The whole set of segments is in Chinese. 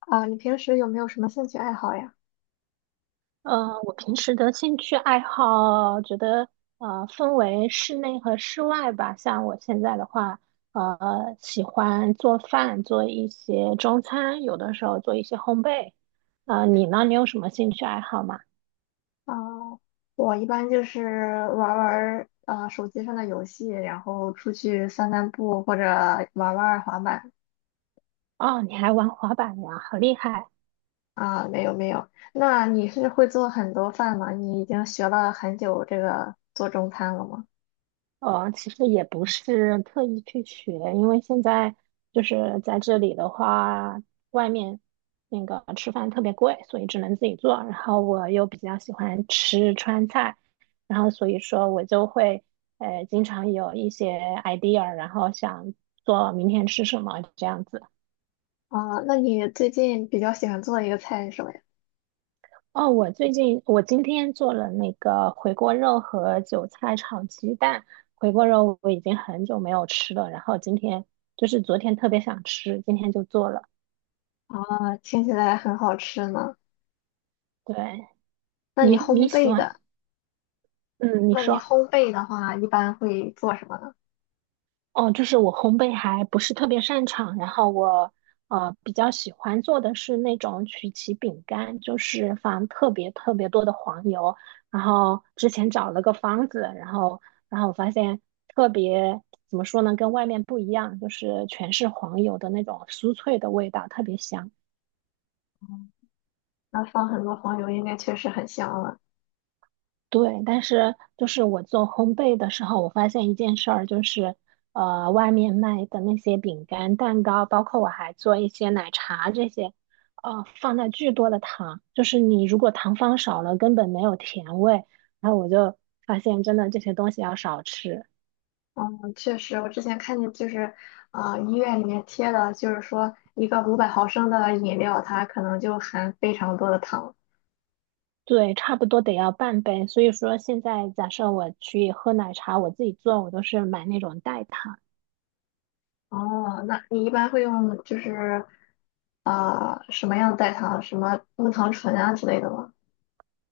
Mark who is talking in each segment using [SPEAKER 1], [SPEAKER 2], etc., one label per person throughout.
[SPEAKER 1] 啊，你平时有没有什么兴趣爱好呀？
[SPEAKER 2] 我平时的兴趣爱好，觉得分为室内和室外吧。像我现在的话，喜欢做饭，做一些中餐，有的时候做一些烘焙。你呢？你有什么兴趣爱好吗？
[SPEAKER 1] 啊，我一般就是玩儿玩儿手机上的游戏，然后出去散散步或者玩儿玩儿滑板。
[SPEAKER 2] 哦，你还玩滑板呀，好厉害！
[SPEAKER 1] 啊，没有没有。那你是会做很多饭吗？你已经学了很久这个做中餐了吗？
[SPEAKER 2] 其实也不是特意去学，因为现在就是在这里的话，外面那个吃饭特别贵，所以只能自己做。然后我又比较喜欢吃川菜，然后所以说我就会经常有一些 idea，然后想做明天吃什么这样子。
[SPEAKER 1] 啊，那你最近比较喜欢做的一个菜是什么呀？
[SPEAKER 2] 哦，我最近我今天做了那个回锅肉和韭菜炒鸡蛋。回锅肉我已经很久没有吃了，然后今天就是昨天特别想吃，今天就做了。
[SPEAKER 1] 啊，听起来很好吃呢。
[SPEAKER 2] 对，
[SPEAKER 1] 那你
[SPEAKER 2] 你
[SPEAKER 1] 烘
[SPEAKER 2] 喜
[SPEAKER 1] 焙
[SPEAKER 2] 欢？
[SPEAKER 1] 的，
[SPEAKER 2] 嗯，你
[SPEAKER 1] 那你
[SPEAKER 2] 说。
[SPEAKER 1] 烘焙的话，一般会做什么呢？
[SPEAKER 2] 哦，就是我烘焙还不是特别擅长，然后我比较喜欢做的是那种曲奇饼干，就是放特别特别多的黄油，然后之前找了个方子，然后我发现特别怎么说呢，跟外面不一样，就是全是黄油的那种酥脆的味道，特别香。
[SPEAKER 1] 那放很多黄油，应该确实很香了。
[SPEAKER 2] 对，但是就是我做烘焙的时候，我发现一件事儿，就是外面卖的那些饼干、蛋糕，包括我还做一些奶茶这些，放了巨多的糖，就是你如果糖放少了，根本没有甜味。然后我就发现，真的这些东西要少吃，
[SPEAKER 1] 嗯，确实，我之前看见医院里面贴的，就是说一个500毫升的饮料，它可能就含非常多的糖。
[SPEAKER 2] 对，差不多得要半杯。所以说，现在假设我去喝奶茶，我自己做，我都是买那种代糖。
[SPEAKER 1] 哦，那你一般会用什么样的代糖，什么木糖醇啊之类的吗？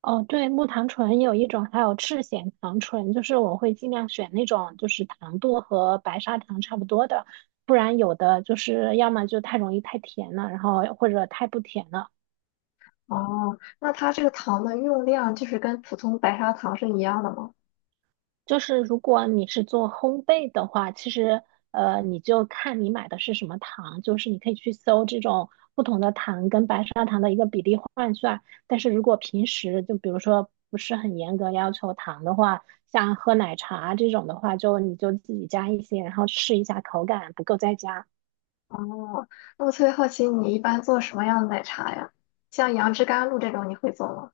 [SPEAKER 2] 哦，对，木糖醇有一种，还有赤藓糖醇，就是我会尽量选那种就是糖度和白砂糖差不多的，不然有的就是要么就太容易太甜了，然后或者太不甜了。
[SPEAKER 1] 哦，那它这个糖的用量就是跟普通白砂糖是一样的吗？
[SPEAKER 2] 就是如果你是做烘焙的话，其实你就看你买的是什么糖，就是你可以去搜这种不同的糖跟白砂糖的一个比例换算。但是如果平时就比如说不是很严格要求糖的话，像喝奶茶这种的话，就你就自己加一些，然后试一下口感，不够再加。
[SPEAKER 1] 哦，那我特别好奇，你一般做什么样的奶茶呀？像杨枝甘露这种，你会做吗？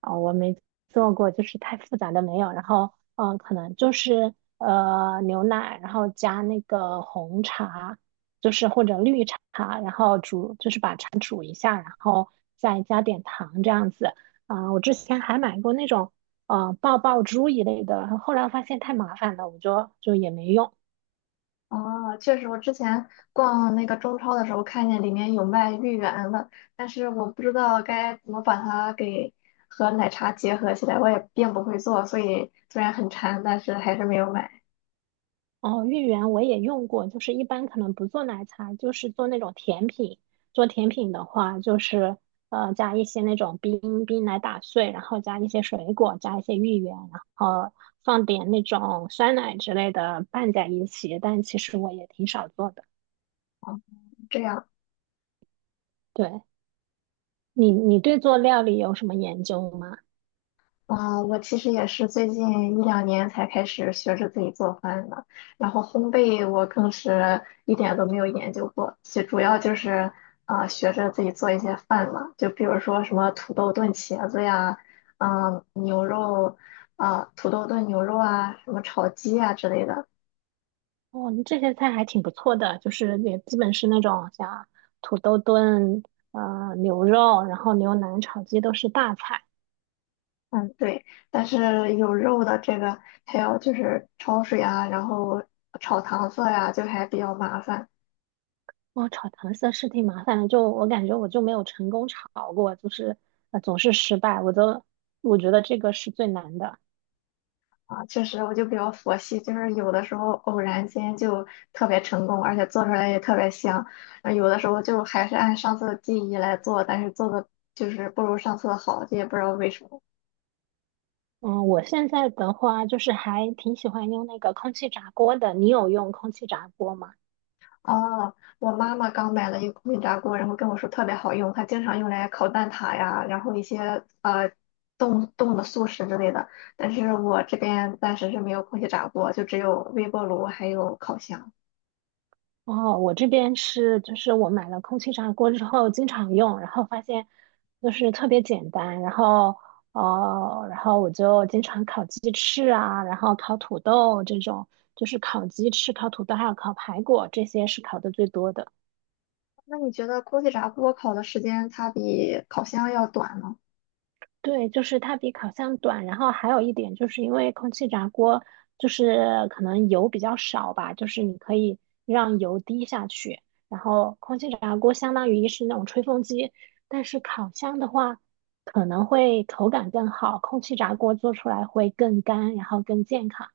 [SPEAKER 2] 啊、我没做过，就是太复杂的没有。然后，嗯、可能就是牛奶，然后加那个红茶，就是或者绿茶，然后煮，就是把茶煮一下，然后再加点糖这样子。啊、我之前还买过那种爆爆珠一类的，后来发现太麻烦了，我就也没用。
[SPEAKER 1] 哦，确实，我之前逛那个中超的时候看见里面有卖芋圆的，但是我不知道该怎么把它给和奶茶结合起来，我也并不会做，所以虽然很馋，但是还是没有买。
[SPEAKER 2] 哦，芋圆我也用过，就是一般可能不做奶茶，就是做那种甜品。做甜品的话，就是加一些那种冰冰奶打碎，然后加一些水果，加一些芋圆，然后放点那种酸奶之类的拌在一起。但其实我也挺少做的。
[SPEAKER 1] 这样。
[SPEAKER 2] 对，你对做料理有什么研究吗？
[SPEAKER 1] 啊，我其实也是最近一两年才开始学着自己做饭的，然后烘焙我更是一点都没有研究过，就主要就是学着自己做一些饭嘛，就比如说什么土豆炖茄子呀，嗯、牛肉啊、土豆炖牛肉啊，什么炒鸡啊之类的。
[SPEAKER 2] 哦，你这些菜还挺不错的，就是也基本是那种像土豆炖牛肉，然后牛腩炒鸡都是大菜。
[SPEAKER 1] 嗯，对，但是有肉的这个还有就是焯水啊，然后炒糖色呀，就还比较麻烦。
[SPEAKER 2] 哇，炒糖色是挺麻烦的，就我感觉我就没有成功炒过，就是总是失败，我觉得这个是最难的。
[SPEAKER 1] 啊，确实，我就比较佛系，就是有的时候偶然间就特别成功，而且做出来也特别香。啊，有的时候就还是按上次的记忆来做，但是做的不如上次的好，这也不知道为什么。
[SPEAKER 2] 嗯，我现在的话就是还挺喜欢用那个空气炸锅的，你有用空气炸锅吗？
[SPEAKER 1] 哦，我妈妈刚买了一个空气炸锅，然后跟我说特别好用，她经常用来烤蛋挞呀，然后一些呃冻冻的速食之类的。但是我这边暂时是没有空气炸锅，就只有微波炉还有烤箱。
[SPEAKER 2] 哦，我这边是就是我买了空气炸锅之后经常用，然后发现就是特别简单，然后然后我就经常烤鸡翅啊，然后烤土豆这种，就是烤鸡翅、烤土豆还有烤排骨，这些是烤的最多的。
[SPEAKER 1] 那你觉得空气炸锅烤的时间它比烤箱要短吗？
[SPEAKER 2] 对，就是它比烤箱短，然后还有一点就是因为空气炸锅就是可能油比较少吧，就是你可以让油滴下去，然后空气炸锅相当于是那种吹风机，但是烤箱的话可能会口感更好，空气炸锅做出来会更干，然后更健康。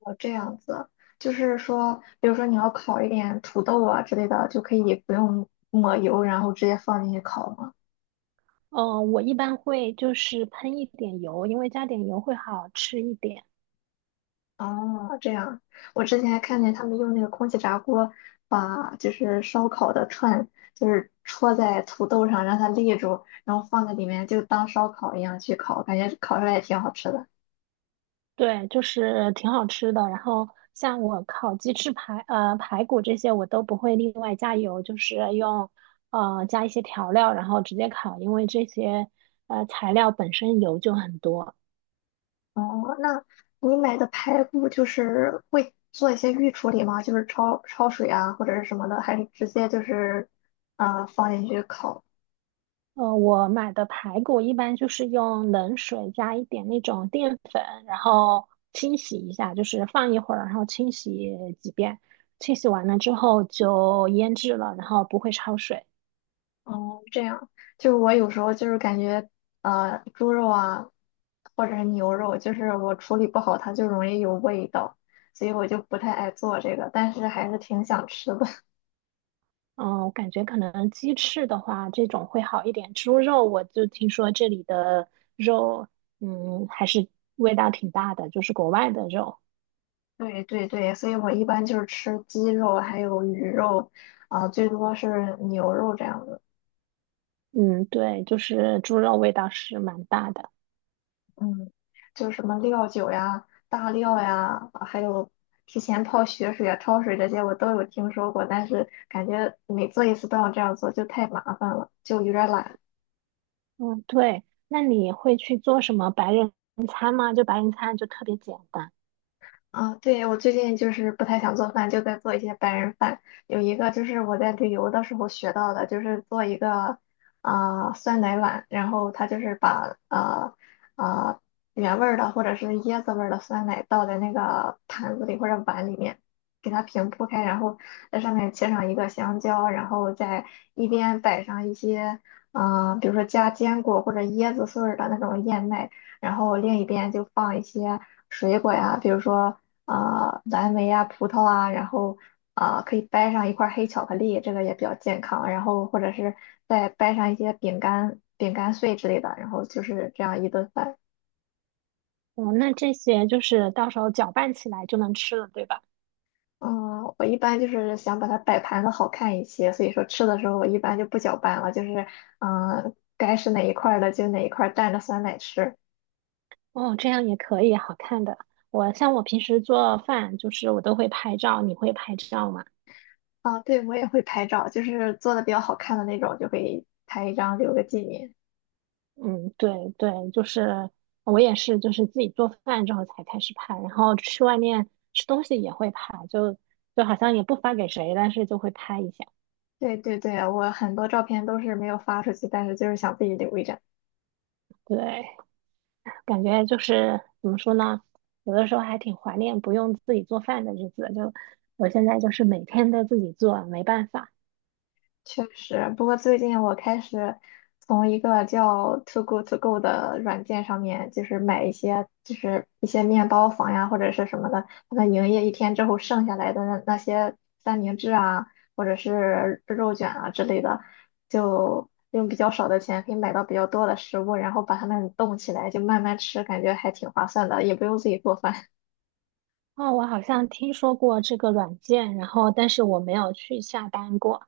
[SPEAKER 1] 哦，这样子，就是说，比如说你要烤一点土豆啊之类的，就可以不用抹油，然后直接放进去烤吗？
[SPEAKER 2] 嗯、我一般会就是喷一点油，因为加点油会好吃一点。
[SPEAKER 1] 哦，这样，我之前还看见他们用那个空气炸锅把烧烤的串，就是戳在土豆上让它立住，然后放在里面就当烧烤一样去烤，感觉烤出来也挺好吃的。
[SPEAKER 2] 对，就是挺好吃的。然后像我烤鸡翅排、排骨这些，我都不会另外加油，就是用加一些调料，然后直接烤，因为这些材料本身油就很多。
[SPEAKER 1] 哦，那你买的排骨就是会做一些预处理吗？就是焯水啊，或者是什么的，还是直接放进去烤？
[SPEAKER 2] 我买的排骨一般就是用冷水加一点那种淀粉，然后清洗一下，就是放一会儿，然后清洗几遍。清洗完了之后就腌制了，然后不会焯水。
[SPEAKER 1] 哦，这样，就是我有时候就是感觉猪肉啊，或者是牛肉，就是我处理不好，它就容易有味道，所以我就不太爱做这个，但是还是挺想吃的。
[SPEAKER 2] 嗯，我感觉可能鸡翅的话，这种会好一点。猪肉我就听说这里的肉，嗯，还是味道挺大的，就是国外的肉。
[SPEAKER 1] 对对对，所以我一般就是吃鸡肉，还有鱼肉，最多是牛肉这样的。
[SPEAKER 2] 嗯，对，就是猪肉味道是蛮大的。
[SPEAKER 1] 嗯，就是什么料酒呀、大料呀，啊还有提前泡血水啊、焯水这些，我都有听说过，但是感觉每做一次都要这样做，就太麻烦了，就有点懒。
[SPEAKER 2] 嗯，对。那你会去做什么白人餐吗？就白人餐就特别简单。
[SPEAKER 1] 啊，对，我最近就是不太想做饭，就在做一些白人饭。有一个就是我在旅游的时候学到的，就是做一个酸奶碗，然后它就是把呃原味儿的或者是椰子味儿的酸奶倒在那个盘子里或者碗里面，给它平铺开，然后在上面切上一个香蕉，然后再一边摆上一些比如说加坚果或者椰子碎儿的那种燕麦。然后另一边就放一些水果呀，比如说蓝莓啊、葡萄啊，然后可以掰上一块儿黑巧克力，这个也比较健康。然后或者是再掰上一些饼干、饼干碎之类的，然后就是这样一顿饭。
[SPEAKER 2] 哦，那这些就是到时候搅拌起来就能吃了，对吧？
[SPEAKER 1] 嗯，我一般就是想把它摆盘的好看一些，所以说吃的时候我一般就不搅拌了，就是该是哪一块儿的就哪一块儿蘸着酸奶吃。
[SPEAKER 2] 哦，这样也可以，好看的。我像我平时做饭，就是我都会拍照，你会拍照吗？
[SPEAKER 1] 啊，对，我也会拍照，就是做的比较好看的那种，就会拍一张留个纪念。
[SPEAKER 2] 嗯，对对，就是我也是，就是自己做饭之后才开始拍，然后去外面吃东西也会拍，就好像也不发给谁，但是就会拍一下。
[SPEAKER 1] 对对对，我很多照片都是没有发出去，但是就是想自己留一张。
[SPEAKER 2] 对，感觉就是怎么说呢，有的时候还挺怀念不用自己做饭的日子。就我现在就是每天都自己做，没办法。
[SPEAKER 1] 确实，不过最近我开始从一个叫 ToGo To Go 的软件上面，就是买一些就是一些面包房呀或者是什么的，他们营业一天之后剩下来的那些三明治啊，或者是肉卷啊之类的，就用比较少的钱可以买到比较多的食物，然后把它们冻起来就慢慢吃，感觉还挺划算的，也不用自己做饭。
[SPEAKER 2] 哦，我好像听说过这个软件，然后但是我没有去下单过。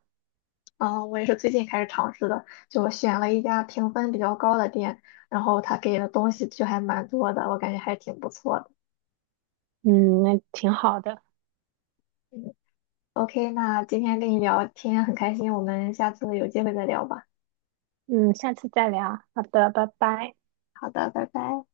[SPEAKER 1] 啊，我也是最近开始尝试的，就选了一家评分比较高的店，然后他给的东西就还蛮多的，我感觉还挺不错的。
[SPEAKER 2] 嗯，那挺好的。
[SPEAKER 1] 嗯，OK，那今天跟你聊天很开心，我们下次有机会再聊吧。
[SPEAKER 2] 嗯，下次再聊。好的，拜拜。
[SPEAKER 1] 好的，拜拜。